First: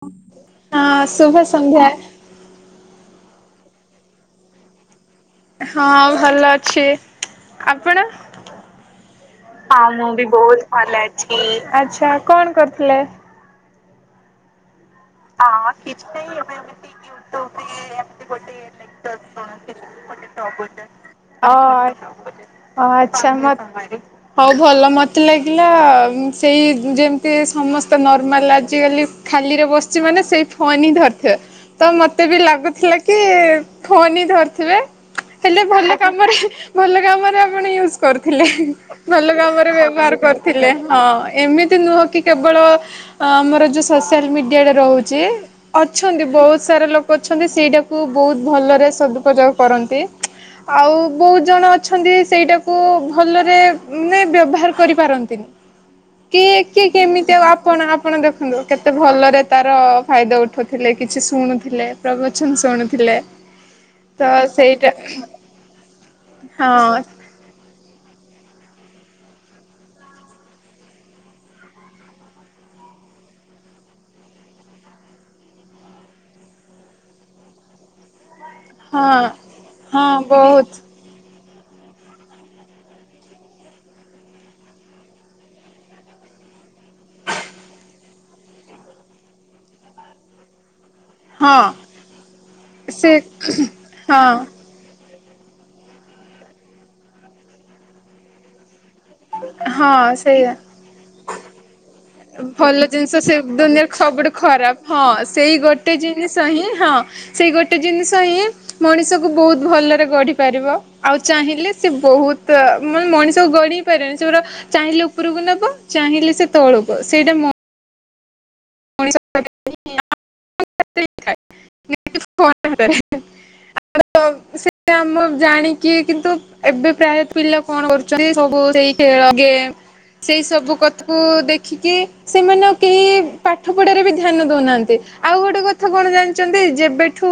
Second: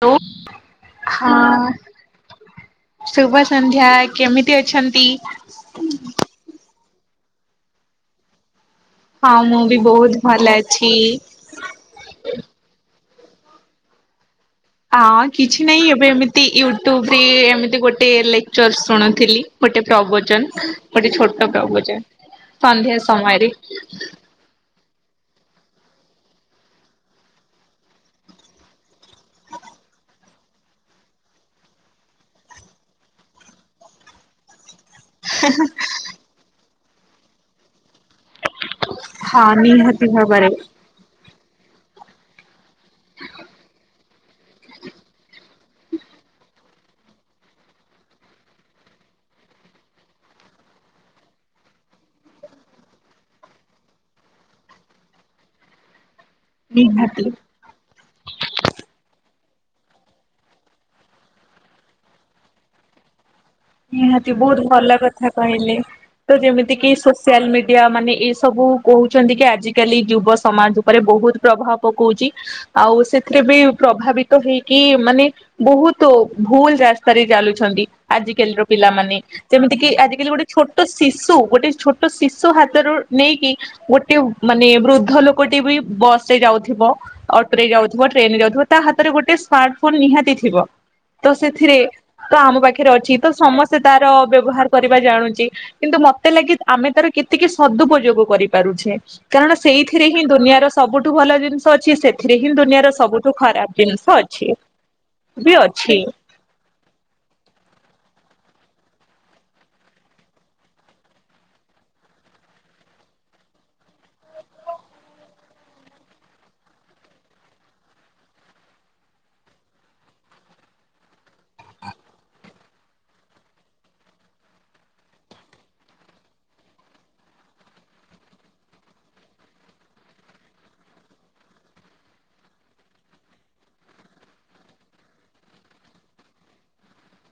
Hello ହଁ ହଁ ଶୁଭସନ୍ଧ୍ୟା ଶୁଭ ସନ୍ଧ୍ୟା କେମିତି ଅଛନ୍ତି। ହଁ ଭଲ ଅଛି। ଆପଣ? ହଁ ହଁ ମୁଁ ବହୁତ ବି ଭଲ ବହୁତ ଅଛି। ଭଲ ଅଛି ଆଛା କଣ କରୁଥିଲେ? ହଁ କିଛି ନାହିଁ ଏବେ ଏମିତି ୟୁଟ୍ୟୁବରେ ଏମିତି ଗୋଟେ ଲେକ୍ଚର ଶୁଣୁଥିଲି ଗୋଟେ ପ୍ରବଚନ ଗୋଟେ ଛୋଟ ଅ ପ୍ରବଚନ ସନ୍ଧ୍ୟା ଆଚ୍ଛା ସମୟରେ ମତ ହଉ ଭଲ ମତେ ଲାଗିଲା ସେଇ ଯେମିତି ସମସ୍ତ ନର୍ମାଲ ଆଜିକାଲି ଖାଲିରେ ବସ ବସଛିମାନେ ସେଇ ଫୋନ୍ ହିଁ ଧରିଥିବେ ତ ମତେ ବି ଲାଗୁଥିଲା କି ଫୋନ୍ ହିଁ ଧରିଥିବେ ହେଲେ ଭଲ କାମରେ ଭଲ କାମରେ ଆପଣ ୟୁଜ କରିଥିଲେ ଭଲ ହଁ କାମରେ ନିହାତି ବ୍ୟବହାର ଭାବରେ କରୁଥିଲେ ହଁ। ଏମିତି ନୁହଁ କି କେବଳ ଆମର ଯୋଉ ସୋସିଆଲ ମିଡି ରହୁଛି ଅଛନ୍ତି ବହୁତ ବହୁତ ସାରା ଲୋକ ଅଛନ୍ତି ସେଇଟାକୁ ବହୁତ ଭଲରେ ସଦୁପଯୋଗ କରନ୍ତି ଆଉ ବହୁତ ଜଣ ଅଛନ୍ତି ସେଇଟାକୁ ଭଲରେ ନାଇଁ ବ୍ୟବହାର କରିପାରନ୍ତିନି। କିଏ କିଏ ନିହାତି। କେମିତି ଆଉ ଆପଣ ଆପଣ ଦେଖନ୍ତୁ କେତେ ଭଲରେ ତାର ଫାଇଦା ଉଠଉଥିଲେ କିଛି ଶୁଣୁଥିଲେ ପ୍ରବଚନ ଶୁଣୁଥିଲେ ତ ନିହାତି ବହୁତ ସେଇଟା ଭଲ କଥା କହିଲେ ତ ଯେମିତି କି ହଁ ସୋସିଆଲ ମିଡିଆ ମାନେ ଏ ସବୁ କହୁଛନ୍ତି କି ଆଜିକାଲି ଯୁବ ସମାଜ ଉପରେ ବହୁତ ପ୍ରଭାବ ପକାଉଛି। ଆଉ ସେଥିରେ ବି ପ୍ରଭାବିତ ହେଇକି ମାନେ ବହୁତ ଭୁଲ ରାସ୍ତାରେ ଚାଲୁଛନ୍ତି ଆଜି କାଲି ର ପିଲାମାନେ ହଁ ଯେମିତିକ ହଁ ଆଜିକାଲି ଗୋଟେ ବହୁତ ଛୋଟ ଶିଶୁ ଗୋଟେ ଛୋଟ ଶିଶୁ ହାତରୁ ନେଇକି ଗୋଟେ ମାନେ ବୃଦ୍ଧ ଲୋକଟି ବି ବସ ରେ ଯାଉଥିବ ଅଟୋ ରେ ଯାଉଥିବ ଟ୍ରେନ ରେ ଯାଉଥିବ ତା ହାତରେ ଗୋଟେ ସ୍ମାର୍ଟ ଫୋନ ନିହାତି ଥିବ। ତ ହଁ ସେଥିରେ ତ ଆମ ପାଖରେ ସେ ଅଛି। ସମସ୍ତେ ତାର ହଁ ବ୍ୟବହାର କରିବା ଜାଣୁଛି କିନ୍ତୁ ମତେ ଲାଗେ ଆମେ ତାର କେତିକି ତାର ସଦୁପୋଯୋଗ କରିପାରୁଛେ। କାରଣ ସେଇଥିରେ ହଁ ହିଁ ସେଇଆ। ଦୁନିଆର ସବୁଠୁ ଭଲ ଜିନିଷ ଅଛି। ସେଥିରେ ହିଁ ଭଲ ଦୁନିଆର ଜିନିଷ ସବୁଠୁ ସେ ଖରାପ ଦୁନିଆରେ ଜିନିଷ ସବୁଠୁ ଅଛି ଖରାପ ହଁ ବି ସେଇ ଗୋଟେ ଅଛି ଜିନିଷ ହିଁ ହଁ ସେଇ ଗୋଟେ ଗୋଟେ ଜିନିଷ ହିଁ ମଣିଷକୁ ବହୁତ ଭଲରେ ଗଢିପାରିବ। ଆଉ ଚାହିଁଲେ ସେ ବହୁତ ମାନେ ମଣିଷକୁ ଗଢିପାରେନି ସେ ଗୁରା ଚାହିଁଲେ ଉପରକୁ ନବ ଚାହିଁଲେ ସେ ତଳକୁ ସେଇଟା ମୁଁ [unintelligible] [unintelligible] କ ଆ ହେଟାରେ ଆମ ଜାଣିକି କିନ୍ତୁ ଏବେ ପ୍ରାୟ ପିଲା କଣ କରୁଛନ୍ତି ସେ ସବୁ ସେଇ ଖେଳ ଗେମ ସେଇ ସବୁ କଥାକୁ ଦେଖିକି ସେମାନେ କେହି ପା ପାଠପଢିବାରେ ବି ଧ୍ୟାନ ଦଉନାହାନ୍ତି ଆଉ ଗୋଟେ କଥା କଣ ଜାଣିଛନ୍ତି ଯେବେଠୁ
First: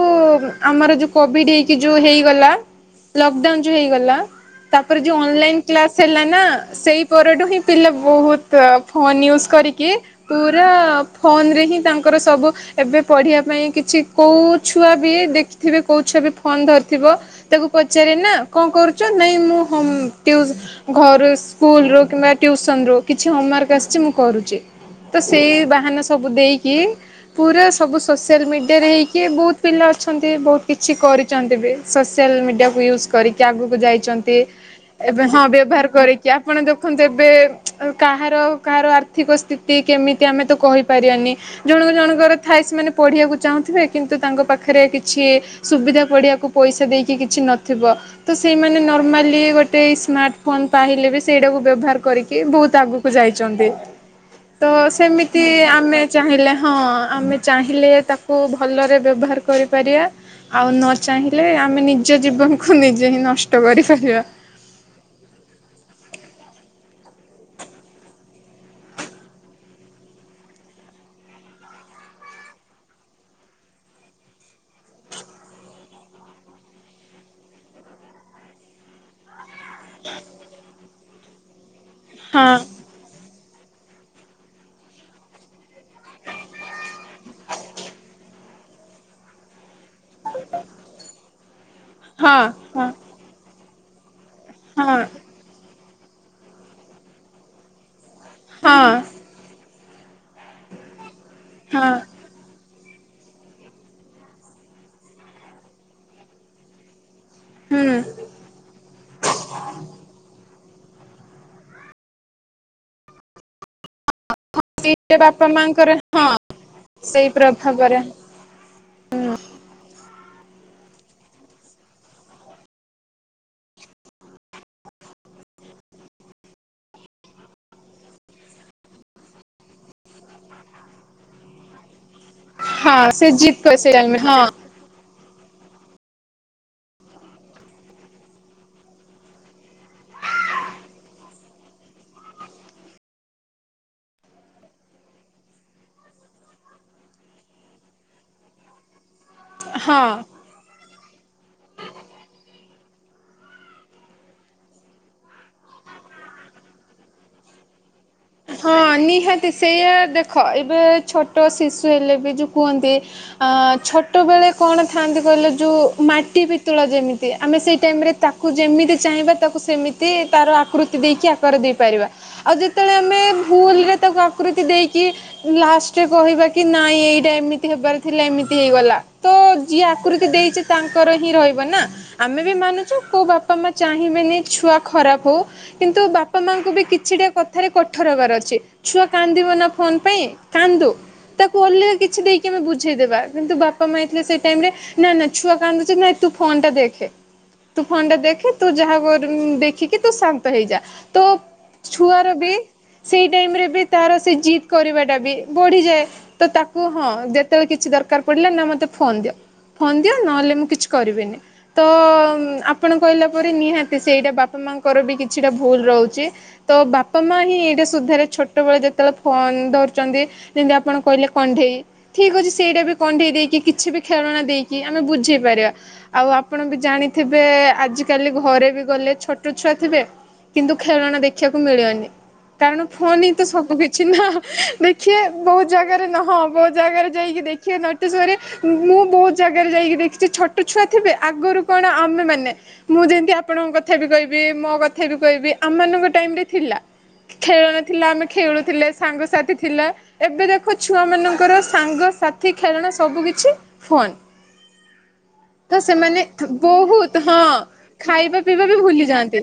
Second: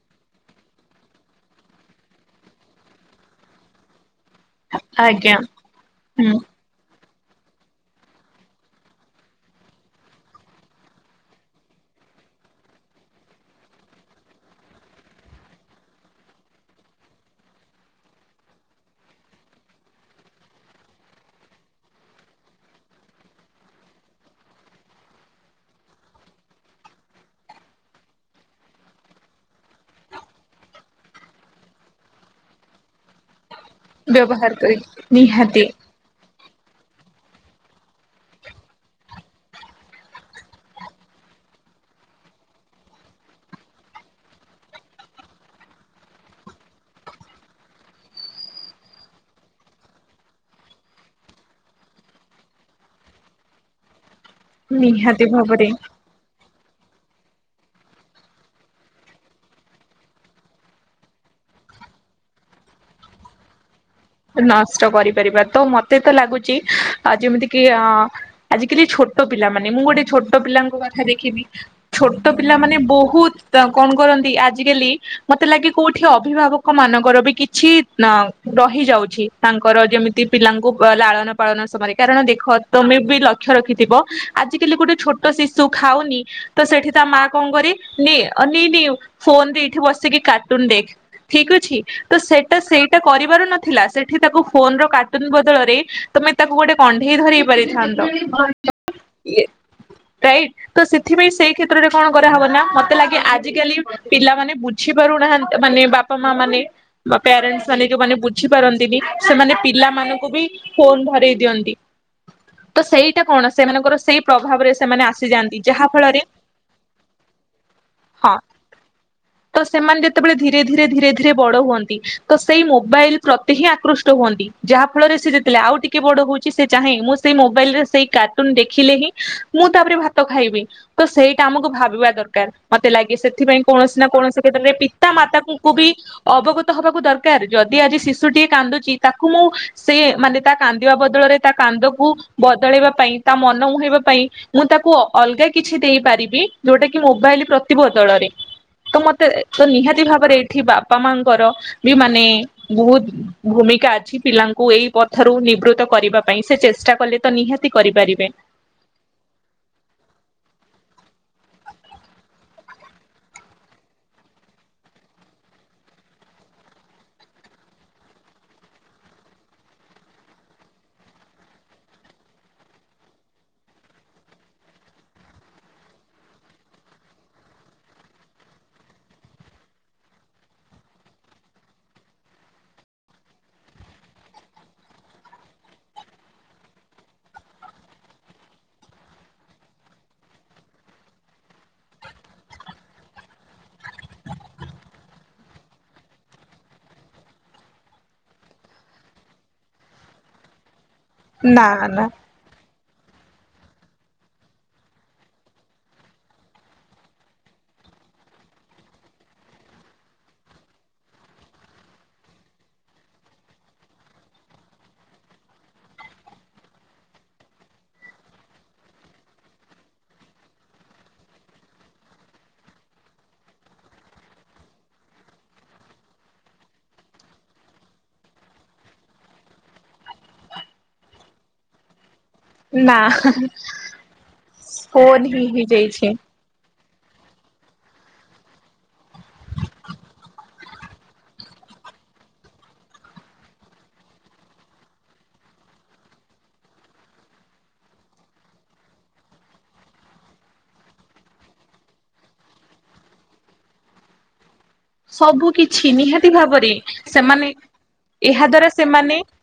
ଆମର ଯୋଉ କୋଭିଡ ହେଇକି ଯୋଉ ହେଇଗଲା ଲକଡାଉନ ଯୋଉ ହେଇଗଲା। ତାପରେ ଯୋଉ ଆଜ୍ଞା ଅନଲାଇନ କ୍ଲାସ ହେଲା ହୁଁ ନା ସେଇ ପରଠୁ ହିଁ ପିଲା ବହୁତ ଫୋନ ୟୁଜ କରିକି ପୁରା ଫୋନ ରେ ହିଁ ତାଙ୍କର ସବୁ ଏବେ ପଢିବା ପାଇଁ କିଛି କୋଉ ଛୁଆ ବି ଦେଖିଥିବେ କୋଉ ଛୁଆ ବି ଫୋନ ଧରିଥିବ ତାକୁ ପଚାରେ ନା କଣ କରୁଛ ନାଇଁ ମୁଁ ହମ ଘରୁ ସ୍କୁଲ ରୁ କିମ୍ବା ଟିଉସନ ରୁ କିଛି ହୋମୱାର୍କ ଆସିଛି ମୁଁ କରୁଛି ତ ସେଇ ବାହାନା। ସବୁ ଦେଇକି ପୁରା ସବୁ ସୋସିଆଲ ମିଡ଼ିଆରେ ହେଇକି ବହୁତ ପିଲା ଅଛନ୍ତି ବହୁତ କିଛି କରିୁଛନ୍ତି ବି ସୋସିଆଲ ମିଡ଼ିଆକୁ ୟୁଜ୍ କରି ଆଗକୁ ଯାଇଛନ୍ତି ବ୍ୟବହାର କରିକି ଏବେ ହଁ ନିହାତି ବ୍ୟବହାର କରିକି ଆପ ଆପଣ ଦେଖନ୍ତୁ ଏବେ କାହାର କାହାର ଆର୍ଥିକ ସ୍ଥିତି କେମିତି ଆମେ ତ କହି ଆନି ଜଣ ଜଣଙ୍କର ଥାଏ ସେମାନେ ପଢିବାକୁ ଚାହୁଁଥିବେ କିନ୍ତୁ ତାଙ୍କ ପାଖରେ କିଛି ସୁବିଧା ପଢିବାକୁ ପଇସା ଦେଇକି କିଛି ନଥିବ ତ ସେଇମାନେ ନର୍ମାଲି ଗୋଟେ ସ୍ମାର୍ଟ ଫୋନ ପାଇଲେ ବି ସେଇଟାକୁ ବ୍ୟବହାର କରିକି ବହୁତ ଆଗକୁ ଯାଇଛନ୍ତି। ତ ନିହାତି ସେମିତି ଭାବରେ ଆ ହଁ ଚାହିଁଲେ ହଁ ଆମେ ଚାହିଁଲେ ତାକୁ ଭଲରେ ବ୍ୟବହାର କରିପାରିଆ ଆଉ ନ ଚାହିଁଲେ ଆମେ ନିଜ ଜୀବନକୁ ନିଜେ ହିଁ ନଷ୍ଟ କରି ନଷ୍ଟ କରିପାରିବା ତ ମତେ ତ ଲାଗୁ ଆ ଯେମିତି କି ଆ ଆଜିକାଲି ଛୋଟ ପିଲା ମାନେ ମୁଁ ଗୋଟେ ଛୋଟ ପିଲାଙ୍କୁ କଥା ଦେଖିନି ଛୋଟ ପିଲା ମାନେ ବହୁତ କଣ କରନ୍ତି ଆଜିକାଲି ମତେ ଲାଗେ କୋଉଠି ଅଭିଭାବକ ମାନଙ୍କର ବି କିଛି ଅ ରହିଯାଉ ତାଙ୍କ କର ଯେମିତି ପିଲାଙ୍କୁ ଲାଳନ ପାଳନ ସମୟ ରେ କାରଣ ଦେଖ ହଁ ତମେ ବି ଲ ଲକ୍ଷ୍ୟ ରଖିଥିବ ଆଜିକାଲି ଗୋଟେ ଛୋଟ ଶିଶୁ ଖାଉନି ତ ସେଠି ତା ମା କଣ କରେ ନେ ଅ ନେ ନେଉ ଫୋନ ରେ ଏଠି ବସିକି କାର୍ଟୁନ ଦେଖ ଠିକ ଅଛି। ତ ହଁ ସେଇଟା ହଁ ସେଇଟା କରିବାରୁ ନା ଥିଲା। ଏଠି ତାକୁ ଫୋନର ହଁ କାର୍ଟୁନ ବଦଳରେ ତମେ ତାକୁ ଗୋଟେ କଣ୍ଢେଇ ଧରେଇ ପାରିଥାନ୍ତ। ହଁ [inaudible] ଇଏ ରାଇଟ୍, ତ ସେ ଏଥିପାଇଁ ସେଇ କ୍ଷେତ୍ରରେ ହଁ କଣ କରାହବ ନା ମତ୍ ମତେ ଲାଗେ ଆଜିକାଲି ପିଲାମାନେ ବୁଝି ପାରୁନାହା ମାନେ ବାପାମାଆ ମାନେ। ବା ପ୍ୟାରେଣ୍ଟସ୍ ମାନେ ହୁଁ। ଯୋଉମାନେ ବୁଝିପାରନ୍ ନ୍ତିନି ସେମାନେ ପିଲାମାନଙ୍କୁ ବି [inaudible] ଫୋନ୍ ଧରେଇ ଦିଅନ୍ତି, ତ ସେଇଟା କଣ ସେମାନଙ୍କର ସେଇ ପ୍ରଭାବରେ ସେମାନେ ସେ ବାପା ଆସିଯାଆନ୍ତି ଯାହା ମାଙ୍କର ଫଳରେ, ହଁ ସେଇ ପ୍ରଭାବରେ ହଁ, ତ ସେମାନେ ଯେତେବେଳେ ଧୀରେ ଧୀରେ ଧୀରେ ଧୀରେ ବଡ ହୁଅନ୍ତି ତ ସେଇ ମୋବାଇଲ ପ୍ର ହିଁ ଆକୃଷ୍ଟ ହୁଅନ୍ତି ଯାହା ଫଳରେ ସେ ଯେତେଳେ ଆଉ ଟିକେ ବଡ ହଉଛି ସେ ଚାହେଁ ମୁଁ ସେଇ ମୋବାଇଲରେ ସେଇ କାର୍ଟୁନ ଦେଖିଲେ ହିଁ ମୁଁ ତାପରେ ଭାତ ଖାଇବି ତ ସେଇଟା ଆମକୁ ଭାବିବା ଦର କାର, ମତେ ହଁ ଲାଗେ ସେ ଜିଦ୍ ସେଥିପାଇଁ କରି ସେ କୌଣସି ନା କୌଣସି ହଁ କ୍ଷେତ୍ରରେ ପିତା ମାତାଙ୍କୁ ବି। ଅବଗତ ହବାକୁ ଦରକାର ଯଦି ଆଜିି ଶିଶ୍ ଶୁଟିଏ କାନ୍ଦୁଛି ତାକୁ ମୁଁ ସେ ମାନେ ତା କାନ୍ଦିବା ବଦଳରେ ତା କାନ୍ଦକୁ ବଦଳେଇବା ପାଇଁ ତା ମନ ମୁହେଇବା ପାଇଁ ମୁଁ ତାକୁ ଅଲଗା କିଛି ଦେଇପାରିବି ଯୋଉଟା କି ମୋବାଇଲ ପ୍ରତି ବଦଳରେ, ତ ମତେ ତ ନିହାତି ହଁ। ଭାବରେ ଏଇଠି ବାପ୍ ବାପାମାଙ୍କର ବି ମାନେ ବହୁତ୍ ଭୂମିକା ଅଛି ପିଲାଙ୍କୁ ଏଇ ପଥରୁ ନିବୃତ୍ତ କରିବା ପାଇଁ ସେ ଚେଷ୍ଟା କଲେ ତ ନିହାତି କରିପାରିବେ। ହଁ ନିହାତି ସେଇଆ ଦେଖ ଏବେ ଛୋଟ ଶିଶୁ ହେଲେ ବି ଯୋଉ କୁହନ୍ତି ଛୋଟବେଳେ କଣ ଥାନ୍ତି କହିଲେ ଯୋଉ ମାଟି ପିତୁଳା ଯେମିତି ଆମେ ସେଇ ଟାଇମରେ ତାକୁ ଯେମିତି ଚାହିଁବା ତାକୁ ସେମିତି ତାର ଆକୃତି ଦେଇକି ଆକାର ଦେଇପାରିବା ଆଉ ଯେତେଳେ ଆମେ ଭୁଲ୍ [inaudible] ତାକୁ ଆକୃତି ଦେଇକି ଲାଷ୍ଟରେ କହିବା କି ନାଇଁ ଏଇଟା ଏମିତି ହେବାର ଥିଲା ଏମିତି ହେଇଗଲା ତ ଯିଏ ଆକୃତି ଦେଇଛି ତାଙ୍କର ହିଁ ରହିବ ନା ଆମେ ବି ମାନୁଛୁ କୋଉ ବାପାମାଆ ଚାହିଁବେନି ଛୁଆ ଖରାପ ହଉ କିନ୍ତୁ ବାପାମାଆଙ୍କୁ ବି କିଛିଟା କଥାରେ କଠୋର‌ ହବାର ଅଛି। ଛୁଆ କାନ୍ଦିବ ନା ଫୋନ୍ ପାଇଁ କାନ୍ଦୁ ତାକୁ ଅଲା କିଛି ଦେଇକି ଆମେ ବୁଝେଇଦବା କିନ୍ତୁ ବାପାମାଆ ହେଇଥିଲେ ସେଇ ଟାଇମରେ ଛୁଆ କାନ୍ଦୁଛି ନାଇଁ ତୁ ଫୋନଟା ଦେଖେ ତୁ ଫୋନଟା ଦେଖେ ତୁ ଯାହା କର ଦେଖିକି ତୁ ଶାନ୍ତ ହେଇଯା। ତୋ ନାଆ ନାଆ ଛୁଆର ବି ସେଇ ଟାଇମରେ [inaudible] ତାର ସେ ଜିଦ୍ କରିବାଟା ବି ବଢିଯାଏ ତ ତାକୁ ହଁ ଯେତେବେଳେ କିଛି ଦରକାର ପଡ଼ିଲା ନା ମତେ ଫୋନ୍ ଦିଅ ଫୋନ୍ ଦିଅ ନହେଲେ ମୁଁ କିଛି କରିବିନି ତ ଆପଣ କହିଲା ପରି ନିହାତି ସେଇଟା ବାପାମାଆଙ୍କର ବି କିଛିଟା ଭୁଲ୍ ରହୁଛି ତ ବାପାମାଆ ହିଁ ଏଇଟା ସୁଧାରେ ଛୋ ଛୋଟବେଳେ ଯେତେବେଳେ ଫୋନ ଧରୁଛନ୍ତି ଯେମିତି ଆପଣ କହିଲେ କଣ୍ଢେଇ, ଠିକ୍ ଅଛି ସେଇଟା ବି କଣ୍ଢେଇ ଦେଇକି କିଛି ବି ଖେଳଣା ଦେଇକି ଆମେ ବୁଝେଇ ପାରିବା ଆଉ ଆପଣ ବି ଜାଣିଥିବେ ଆଜି କାଲି ଘରେ ବି ଗଲେ ଛୋଟ ଛୁଆ ଥିବେ କିନ୍ତୁ ଖେଳଣା ଦେଖିବାକୁ ମିଳେନି। ନାଆ ହାଁ-ହାଁ। [inaudible] କିଛି ନା ଦେଖିବେ ବହୁତ୍ ଜାଗାରେ ହେଇଯାଇଛି। ନ ହଁ ବହୁତ୍ ଜାଗାରେ ଯାଇକି ଦେଖିବେ ନୋଟିସ୍ କରିବେ, ମୁଁ ବହୁତ ଜାଗାରେ ଯାଇକି ଦେଖିଛି ଛୋଟ ଛୁଆ ଥିବେ ଆଗରୁ କଣ ଆମେମାନେ ମୁଁ ଯେମତି ଆପଣଙ୍କ କଥା ବି କହିବି ମୋ କଥା ବି କହିବି ଆମମାନଙ୍କ ଟାଇମରେ ଥିଲା ଖେଳଣା ଥିଲା ଆମେ ଖେଳୁଥିଲେ ସାଙ୍ଗସାଥି ଥିଲା ଏବେ ଦେଖ ଛୁଆମାନଙ୍କର ସାଙ୍ଗସାଥି ଖେଳଣା ସବୁ କିିଛି ଫୋନ୍। ସବୁ କିଛି ନିହାତି ଭାବରେ ବହୁତ ହଁ ସେମାନେ ଖାଇବା ଏହା ପିଇବା ଦ୍ଵାରା ବି ଭୁଲି ସେମାନେ ଯାଆନ୍ତି।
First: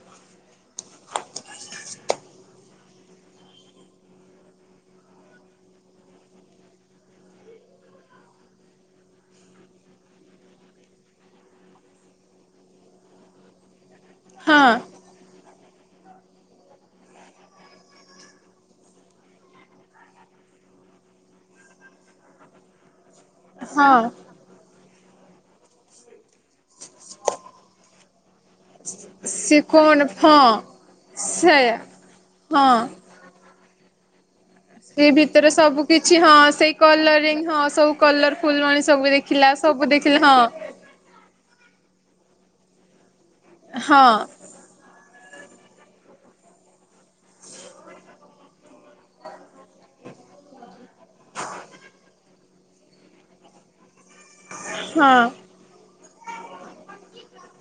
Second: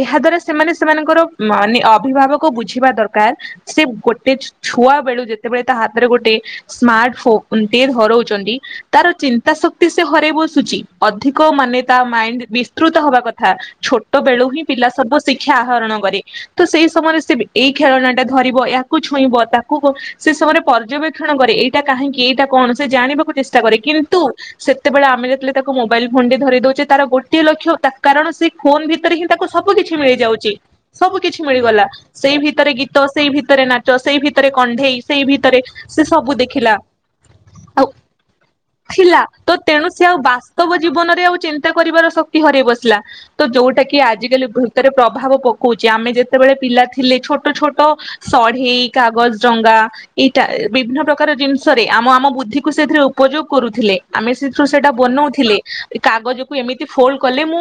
ଏହା ଦ୍ଵାରା ସେମାନେ ସେମାନଙ୍କର ମାନେ ଅପ୍ ଅଭିଭାବକ ବୁଝିବା ଦରକାର ସେ ଗୋଟେ ଛୁଆବେଳୁ ଯେତେବେଳେ ତା ହାତରେ ଗୋଟେ ସ୍ମାର୍ଟ ଫୋନଟିଏ ଧରଉଛନ୍ତି ତାର ଚିନ୍ତାଶକ୍ [inaudible] ହରେଇ ବସୁଛି ଅଧିକ ମାନେ ତା ମାଇଣ୍ଡ ବିସ୍ତୃତ ହବା କଥା ଛୋଟ୍ ଟ ବେଳୁ ହିଁ ହଁ ପିଲା ସବୁ ଶିଖ୍ ଆହରଣ କରେ ତ ସେଇ ସମୟରେ ସେ ଏଇ ଖେଳଣାଟା ଧରିବ ୟାକୁ ଛୁଇଁବ ତାକୁ ସେ ସମୟରେ ପର୍ଯ୍ୟବେକ୍ଷଣ କରେ ଏଇଟା କାହିଁକି ଏଇଟା କଣ ସେ ଜାଣିବ। କୁ ଚେଷ୍ଟା କରେ ହଁ। କିନ୍ତୁ ସେତେବେଳେ ଆମେ ଯେତେବେଳେ ତାକୁ ମୋବାଇଲ ଫୋନ େ ଧରି ଦଉଛେ ତାର ଗୋଟିଏ ଲକ୍ଷ୍ୟ କାରଣ ସେ। ଫୋନ ଭିତରେ ହିଁ ତାକୁ ସବୁ କିିଛି ସିକୋଣ ଫଁ ମିଳିଯାଉଛି ସବୁ କିିଛି ସେୟା ମିଳିଗଲା ସେଇ ଭିତରେ ଗୀତ ସେଇ ଭିତରେ ନାଚ ତ ସେଇ ଭିତରେ। କଣ୍ଢେଇ ସେଇ ଭିତରେ ସବୁ ସେ କିଛି ହଁ ସବୁ ଦେଖିଲା ସେଇ କଲରିଙ୍ଗ ହଁ ଆଉ ସବୁ କଲର ଫୁଲଣ ସବୁ ଥିଲା ଦେଖ ତ ତେଣୁ ସେ ଆଉ ବାସ୍ତବ ଜୀବନରେ ଆଉ ଚିନ୍ତା କରିବାର ଶକ୍ତି ହରାଇବସ ଥିଲା। ତ ଯୋଉଟା କି ହଁ ଆଜିକାଲି ଭତରେ ପ୍ରଭାବ। ପକଉଛେ ଆମେ ଯେତେବେଳେ ପିଲା ଥିଲେ ଛୋଟ ଛୋଟ ସଢେଇ କାଗଜ ଡଙ୍ଗା ଏଇଟା ବିଭିନ୍ନ ପ୍ରକାର ଜିନିଷରେ ଆମ ଆମ ବୁଦ୍ଧିକୁ ସେଥିରେ ଉପଯୋଗ କରୁଥିଲେ। ଆମେ ସେଥିରୁ ସେଇଟା ହଁ ବନଉଥିଲେ। କାଗଜକୁୁ ଏମିତି ଫୋଲଡ କଲେ ମୁଁ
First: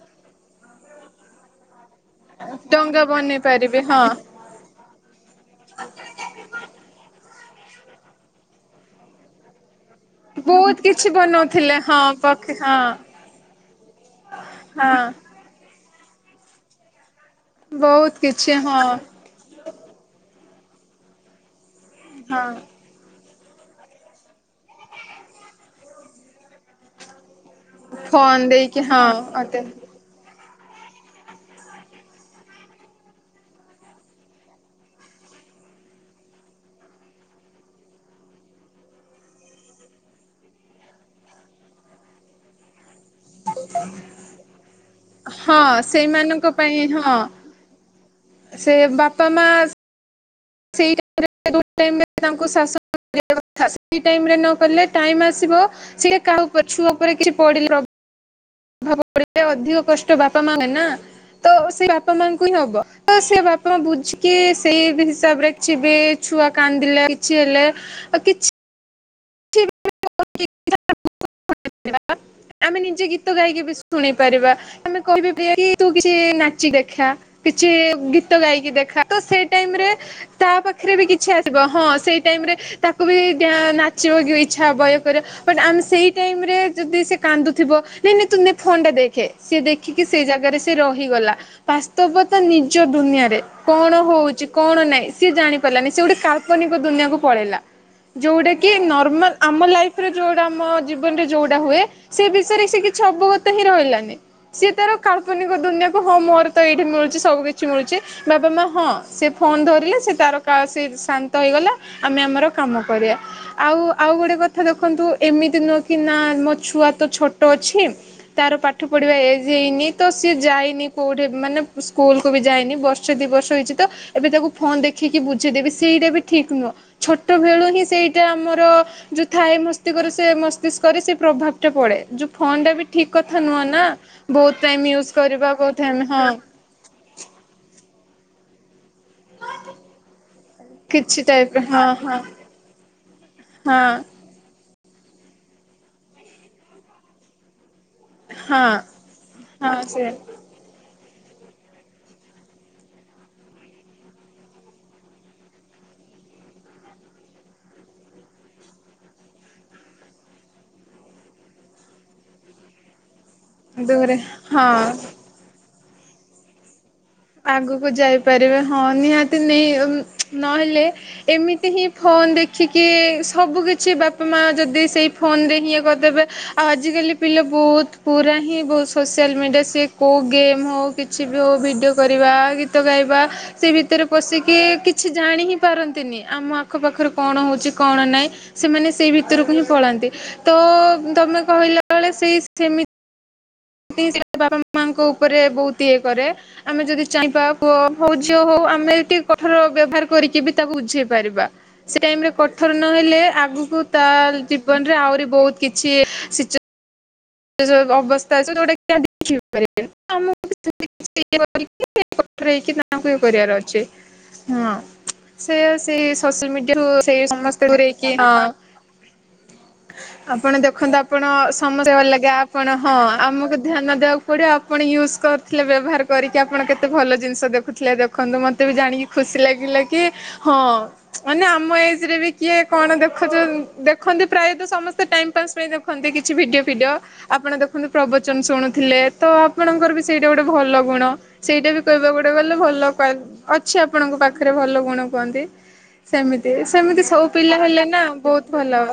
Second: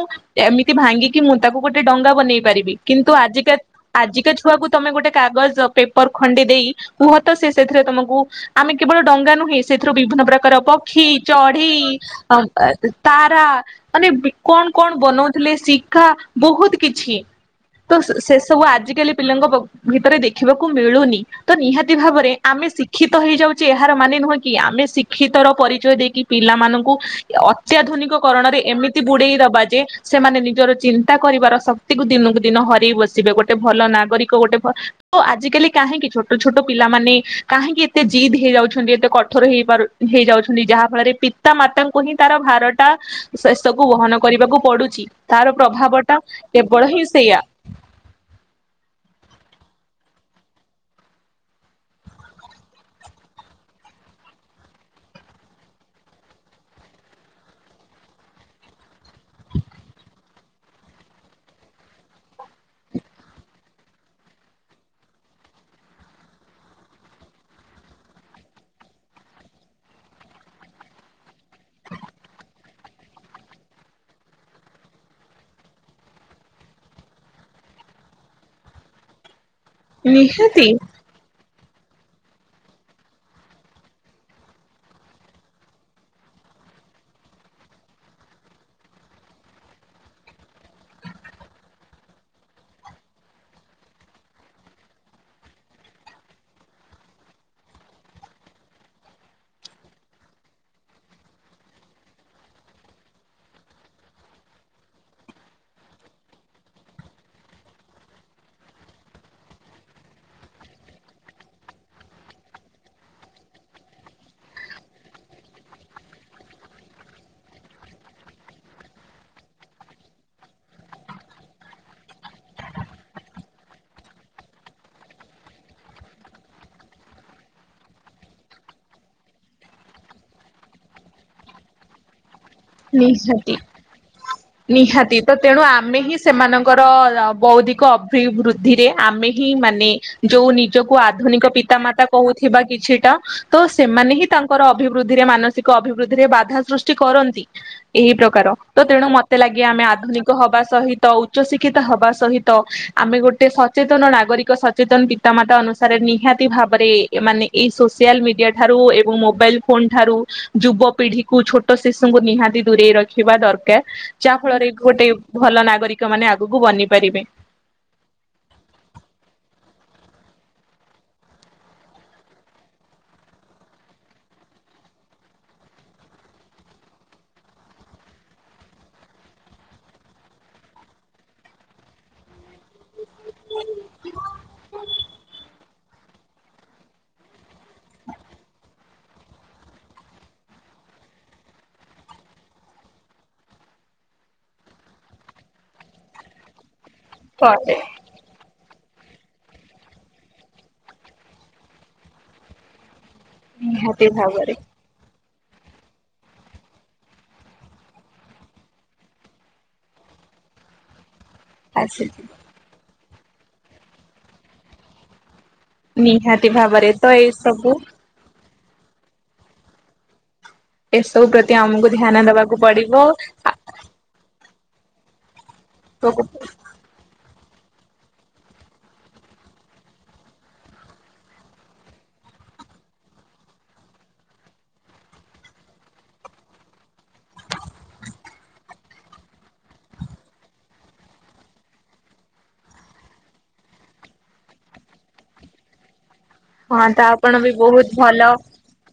ଏମିତି ଭାଙ୍ଗିକି ମୁଁ ତାକୁ ଗୋଟେ। ଗେ ଡଙ୍ଗା ବନେଇ ପାରିବି ଡଙ୍ଗା କିନ୍ତୁ ବନେଇ ଆଜିକା ପାରିବେ ହଁ ଆଜିକା ଛୁଆକୁ ତମେ ଗୋଟେ କାଗଜ ପେପର ଖଡି ଦେଇ ମୁ। ସେ ସେଥିରେ ତମକୁ ଆମେ କେବଳ ଡଙ୍ଗା ନୁହେଁ ସେଥିରୁ ବିଭିନ୍ନ ପ୍ରକାର ବହୁତ ପକ୍ଷୀ କିଛି ବନଉଥିଲେ ହଁ ପକ୍ଷୀ ହଁ ତାରା ମାନେ କଣ କଣ ହଁ ବନଉଥିଲେ ା ବହୁତ କିଛି। ତ ବହୁତ ସେ କିଛି ସବୁ ହଁ ଆଜିକାଲି ପିଲାଙ୍କ ଭିତରେ ଦେଖିବାକୁ ମିଳୁନି ତ ନିହାତି କି ଭାବରେ ହଁ ଆମେ ଶିକ୍ଷିତ ତ ହେଇଯାଉଚି ଏହାର ମାନେ ନୁହେଁ କି ଆମେ ଶିକ୍ଷିତର ପରିଚୟ ଦେଇ କି ପିଲାମାନଙ୍କୁ ଅତ୍ୟାଧୁନିକ ଫୋନ କରଣରେ ଦେଇକି ଏମିତି ହଁ ବୁଡେଇ ଅତେ ଦବା ଯେ ସେମାନେ ନି ନିଜର ଚିନ୍ତା କରିବାର ଶକ୍ତିକୁ ଦିନକୁ ଦିନ ହରେଇ ବସିବେ ଗୋଟେ ଭଲ ନାଗରିକ ଗୋଟେ ଭଲ ତ ଆଜିକାଲି କାହିଁକି ଛୋଟ ଛୋଟ ପିଲାମାନେ କାହିଁକି ଏତେ ଜିଦ୍ ହେଇଯାଉଛନ୍ତି ଏତେ କଠୋର ହେଇ ପାରୁ ହେଇଯାଉଛନ୍ତି ଯାହା ଫଳରେ ପିତା ମାତାଙ୍କୁ ହିଁ ତାର ଭାର ତା ଶେଷକୁ ବହନ କରିବାକୁ ପଡୁଚି ତାର ହଁ ପ୍ରଭାବ ଟା ସେଇମାନଙ୍କ ପାଇଁ କେବଳ ହିଁ ହଁ ସେୟା। ସେ ବାପା ମା [inaudible] ଜଣକୁ ଶାସନ କରିବା କଥା ସେଇ ଟାଇମରେ ନକଲେେ ଟାଇମ୍ ଆସିବ ସେ କାହା ଉପରେ ଛୁଆ ଉପରେ କିଛି ପଡ଼ିଲେ ରବ [inaudible] ଅଧିକ କଷ୍ଟ ବାପ ତ ମାନେନା ତ ସେ ବାପା ମାଙ୍କୁ ହିଁ ହବ ତ ସେ ବାପା ମା ବୁଝିକି ସେଇ ହିସାବ ରେ କିଛି ବି ଛୁଆ କାନ୍ଦିଲେ କିଛି ହେଲେ ଆଉ କିଛି ଆମେ ନିଜେ ଗୀତ ଗାଇକି ବି ଶୁଣି ପାରିବା ଆମେ କହିବି ବିହାରୀ ତୁ କିଛି ନାଚି ଦେଖା କିଛି ଗୀତ ଗାଇକି ଦେଖା ତ ସେ ଟାଇମରେ ତା ନିହାତି ପାଖରେ ବି କିଛି ଆ ହଁ ସେଇ ଟାଇମ ରେ ତାକୁ ବି ଡ୍ୟା ନାଚ ନାଚିବାକୁ ଇଛା ହବ ଏ କର ବଟ ଆମେ ସେଇ ଟାଇମ ରେ ଯଦି ସେ କାନ୍ଦୁଥିବ ନାଇଁ ନାଇଁ ତୁ ଫୋନ୍ ଟା ଦେଖେ ସି ଦେଖିକି ସେଇ ଜାଗାରେ ସେ ରହିଗଲା ବାସ୍ତବତା ନିଜ ଦୁନିଆରେ କଣ ହଉଛି କଣ ନାହିଁ ସିଏ ଜାଣିପାରିଲାନି ସେ ଗୋଟେ କାଳ୍ପନିକ ଦୁନିଆକୁ ପଳେଇଲା ଯୋଉଟା କି କି ନର୍ମାଲ ଆମ ଲାଇଫରେ ଯୋଉଟା ଆମ ଜୀବନରେ ଯୋଉଟା ହୁଏ ସେ ବିଷୟରେ ସେ କିଛି ଅବଗତ ହିଁ ରହିଲାନି ସେ ତାର କାଳ୍ପନିକ ଦୁନିଆକୁ ହଁ ମୋର ତ ଏଇଠି ମିଳୁଛି ସବୁ କିଛି ମିଳୁଛି ବାବା ମା ହଁ ସେ ଫୋନ୍ ଧରିଲେ ସେ ତାର ସେ ଶାନ୍ତ ହେଇଗଲା ଆମେ ଆମର କାମ କରିବା। ଆଉ ଆଉ ଗୋଟେ କଥା ଦେଖନ୍ତୁ ଏମିତି ନୁହେଁ କି ନା ମୋ ଛୁଆ ତ ଛୋଟ ଅଛି ତାର ପାଠ ପଢ଼ିବା ଏଜ ହେଇନି ତ ସିଏ ଯାଇନି କୋଉଠେ ମାନେ ସ୍କୁଲକୁ ବି ଯାଇନି ବର୍ଷେ ଦିବର୍ଷ ହେଇଛି ତ ଏବେ ତାକୁ ଫୋନ୍ ଦେଖିକି ବୁଝେଇଦେବି ସେଇଟା ବି ଠିକ୍ ନୁହଁ ଛୋଟବେେଳୁ ହିଁ ସେଇ ଟେ ଆମର ଯୋଉ ଥାଏ ମସ୍ତିକରେ ସେ ମସ୍ତିଷ୍କରେ ସେ ପ୍ରଭାବ ଟା ପଡେ ଯୁ ନିହାତି ବହୁତ ଟାଇମ ୟୁଜ ନିହାତି ତ କରିବା ତେଣୁ ବହୁତ ଆମେ ଟାଇମ ହିଁ ହଁ ସେମାନଙ୍କର ବୌଦ୍ଧିକ ଅଭିବୃଦ୍ଧି ଧୀରେ ଆମେ ହିଁ ମାନେ ଯୋଉ ନିଜକୁ କିଛି ଆଧୁନିକ ଟାଇପ ହଁ ପିତାମାତା ହଁ କହୁଥିବା କିଛିଟା ତ ହଁ ସେମାନେ ହିଁ ତାଙ୍କର ଅଭିବୃଦ୍ଧିରେ ମାନସିକ ଅଭିବୃଦ୍ଧିରେ ବାଧା ସୃଷ୍ଟି କରନ୍ତି। ଏହି ପ୍ରକାର, ହଁ ତ ତେଣୁ ମତେ ଲାଗେ ହଁ ଆମେ ସେ ଆଧୁନିକ ହବା ସହିତ ତ ଉଚ୍ଚଶିକ୍ଷିତ ହବା ସହିତ ଆମେ ଗୋଟେ ସଚେତନ ନାଗରିକ ସଚେତନ ପିତାମାତା ଅନୁସାରେ ନିହାତି ଭାବରେ ମାନେ ଏଇ ସୋସିଆଲ ମିଡିଆ ଠାରୁ ଏବଂ ମୋବାଇଲ ଫୋନ ଠାରୁ ଯୁବ ପିଢିକୁ ଛୋଟ ଶିଶୁଙ୍କୁ ନିହାତି [unintelligible] ରଖିବା ଦରକାର ଦୂରେ ଯାହା ଫଳରେ ହଁ ଗୋଟେ ଭଲ ନାଗରିକ କୋଉମାନେ ଆଗୁକୁ ବନିବ ଆଗକୁ ଯାଇପାରିବେ ହଁ ନିହାତି ନେ ନହେଲେ ଏମିତି ହିଁ ଫୋନ ଦେଖିକି ସବୁ କିଛି ବାପା ମା ଯଦି ସେଇ ଫୋନରେ ହିଁ ଇଏ କରିଦେବେ ଆଉ ଆଜିକାଲି ପିଲା ବହୁତ ପୁରା ହିଁ ବହୁତ ସୋସିଆଲ ମିଡ଼ିଆ ସେ କୋଉ ଗେମ୍ ହଉ କିଛି ବି ହଉ ଭିଡ଼ିଓ କରିବା ଗୀତ ଗାଇ ବା ସେ ଭିତରେ ପଶିକି କିଛି ଜାଣି ହିଁ ପାରନ୍ତିନି ଆମ ଆଖପାଖରେ କଣ ହଉଛି କଣ ନାହିଁ ସେମାନେ ସେଇ ଭିତରକୁ ହିଁ ପଳାନ୍ତି ତ ତମେ କହିଲା ବେଳେ ସେଇ ସେମିତି କି ସେ ବାପା ମାଙ୍କ ଉପରେ ବହୁତ ଇଏ କରେ ଆମେ ଯଦି ଚାହିଁବା ପରେ ପୁଅ ହଉ ଝିଅ ହଉ ଆ ଆମେ ଯେତିକି କଠୋର ବ୍ୟବହାର କରିକି ବି ତାକୁ ବୁଝେଇ ପାରିବା, ସେ ଟାଇମ୍ ରେ କଠୋର ନହେ ଲେ ଆଗକୁ ନିହାତି ତା ଭାବରେ ଜୀବନରେ ଆହୁରି ବହୁତ କିଛି ସିଚୁ ଅବସ୍ଥା ଯୋଉଟା କି [inaudible] [inaudible] ଆଗକୁ ଆସିଛି। ଇଏ କରିବାର ଅଛି, ହଁ ସେ-ସେଇ ନିହାତି ସୋସିଆଲ ମିଡିଆରୁ ଭାବରେ ତ ସେ ଏଇ ସମସ୍ତେ ସବୁ ଦୁରେଇକି ହଁ। ଆପଣ ଦେଖନ୍ତୁ ଏସବୁ ଆପଣ ପ୍ରତି ଆମକୁ ସମସ୍ତେ ଭଲ ଧ୍ୟାନ ଲାଗେ ଆଜ୍ଞା ଦବାକୁ ଆପଣ ହଁ ପଡିବ। ଆମକୁ ଧ୍ୟାନ ଦେବାକୁ ପଡିବ। ପଣ ୟୁଜ କର। ଥିଲେ ବ୍ୟବହାର କରିକି ଆପଣ କେତେ ଭଲ ଜିନିଷ ଦେଖୁଥିଲେ ଦେଖନ୍ତୁ ମତେ ବି ଜାଣିକି ଖୁସି ଲାଗିଲା କି ହଁ ମାନେ ଆମ ଏଜ ରେ ବି କିଏ କଣ ଦେଖଛ ଦେଖନ୍ତି ପ୍ରାୟତ ସମସ୍ତେ ଟାଇମ ପାସ୍ ପାଇଁ ଦେଖନ୍ତି କିଛି ଭିଡିଓ ଫିଡିଓ। ଆପଣ ଦେଖନ୍ତୁ ପ୍ରବଚନ ଶୁଣୁଥିଲେ ତ ଆପଣଙ୍କର ବି ସେଇଟା ଗୋଟେ ଭଲ ଗୁଣ ସେଇଟା ବି କହିବାକୁ ଗୋଟେ ଗଲେ ଭଲ କ୍ୱା ଅଛି ଆପଣଙ୍କ ପାଖରେ ଭଲ ଗୁଣ କୁହନ୍ତି। ସେମିତି ହଁ ତ ସେମିତି ସବୁ ଆପଣ ବି ପିଲା ହେଲେ ବହୁତ ନା ଭଲ। ବହୁତ ଭଲ।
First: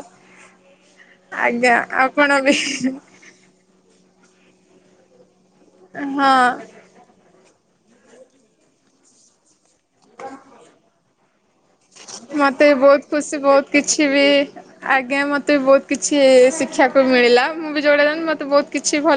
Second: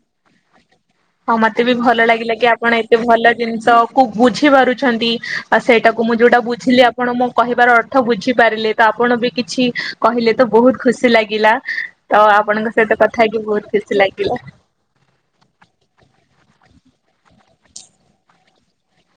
ହଁ ମତେ ବି ଆଜ୍ଞା ଭଲ ଆଉ ଲାଗିଲା କଣ କି ବି ଆପଣ ଏତେ ଭଲ ଜିନିଷ କୁ ବୁଝି ପାରୁଛନ୍ତି। ଆଉ ସେଇଟାକୁ ମୁଁ ଯୋଉଟା ହଁ ବୁଝିଲି ଆପଣ ମୋ କହିବାର ଥ ବୁଝି ପାରିଲେ ତ ଆପଣ ବି କିଛି କହିଲେ ତ ବହୁତ ଖୁସି ଲାଗେ। ଗିଲା। ମତେ ବି ବହୁତ ଖୁସି, ବହୁତ ଖୁସି କିଛି ବି ଲାଗିଲା। ଆଜ୍ଞା, ମତେ ବି ବହୁତ କିଛି କିଛି ଶିଖିବାକୁ ମିଳିଲା। ମୁଁ ବି ଯଉଁଟା ମତେ ବହୁତ କିଛି ଭଲ